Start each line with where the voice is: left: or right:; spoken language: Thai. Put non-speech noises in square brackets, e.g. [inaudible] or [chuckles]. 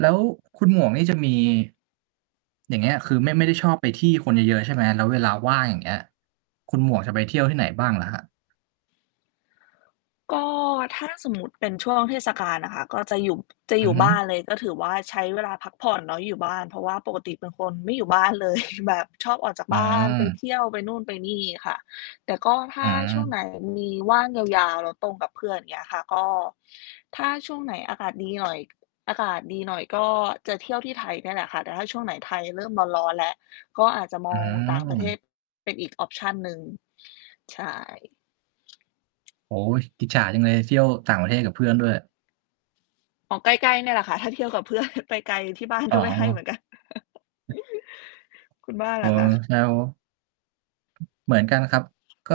right: แล้วคุณหมวกนี่ จะมี อย่างเงี้ย คือไม่ ไม่ได้ชอบไปที่คนเยอะ ๆ ใช่ไหม แล้วเวลาว่างอย่างเงี้ย คุณหมวกจะไปเที่ยวที่ไหนบ้างเหรอครับ?
left: ก็ ถ้า สมมุติเป็นช่วงเทศกาลอะค่ะ ก็จะอยู่ จะ
right: อ
left: อ
right: ื
left: ยู
right: อ
left: ่
right: ฮ
left: บ
right: ึ
left: ้านเลย ก็ถือว่าใช้เวลาพักผ่อนเนาะอยู่บ้านเพราะว่า ปกติเป็นคนไม่อยู่บ้าน เลย แบบชอบออกจาก
right: อื
left: บ้านไปเ
right: ม
left: ที่ยวไปนู่นไปนี่ค่ะ แต่ก็ถ
right: อ
left: ้
right: ื
left: าช่วงไ
right: ม
left: หนมีว่างยาว ๆ แล้วตรงกับเพื่อนอย่างเงี้ยค่ะ ก็ถ้าช่วงไหนอากาศดีหน่อย อากาศดีหน่อยก็จะเที่ยวที่ไทยนี่แหละค่ะ แต่ถ้าช่วงไหนไทยเริ่มร้อน ๆ แล้ว ก็อาจจะม
right: อื
left: อง ต่างประเท
right: ม
left: ศเป็นอีก ออปชัน หนึ่ง ใช่
right: โอ้โฮ อิจฉาจังเลยเที่ยวต่างประเทศกับเพื่อนด้วย
left: อ๋อ ใกล้ ๆ เนี่ยแหละคะ ถ้าเที่ยวกับ เพื่อน ไปไกลที่บ้าน
right: อ๋
left: ก็ไม่ให้เหมื
right: อ
left: อนกัน [chuckles] คุณบ้าน
right: อ๋
left: ล่
right: อ
left: ะคะ?
right: [unintelligible] เหมือนกันครับ ก็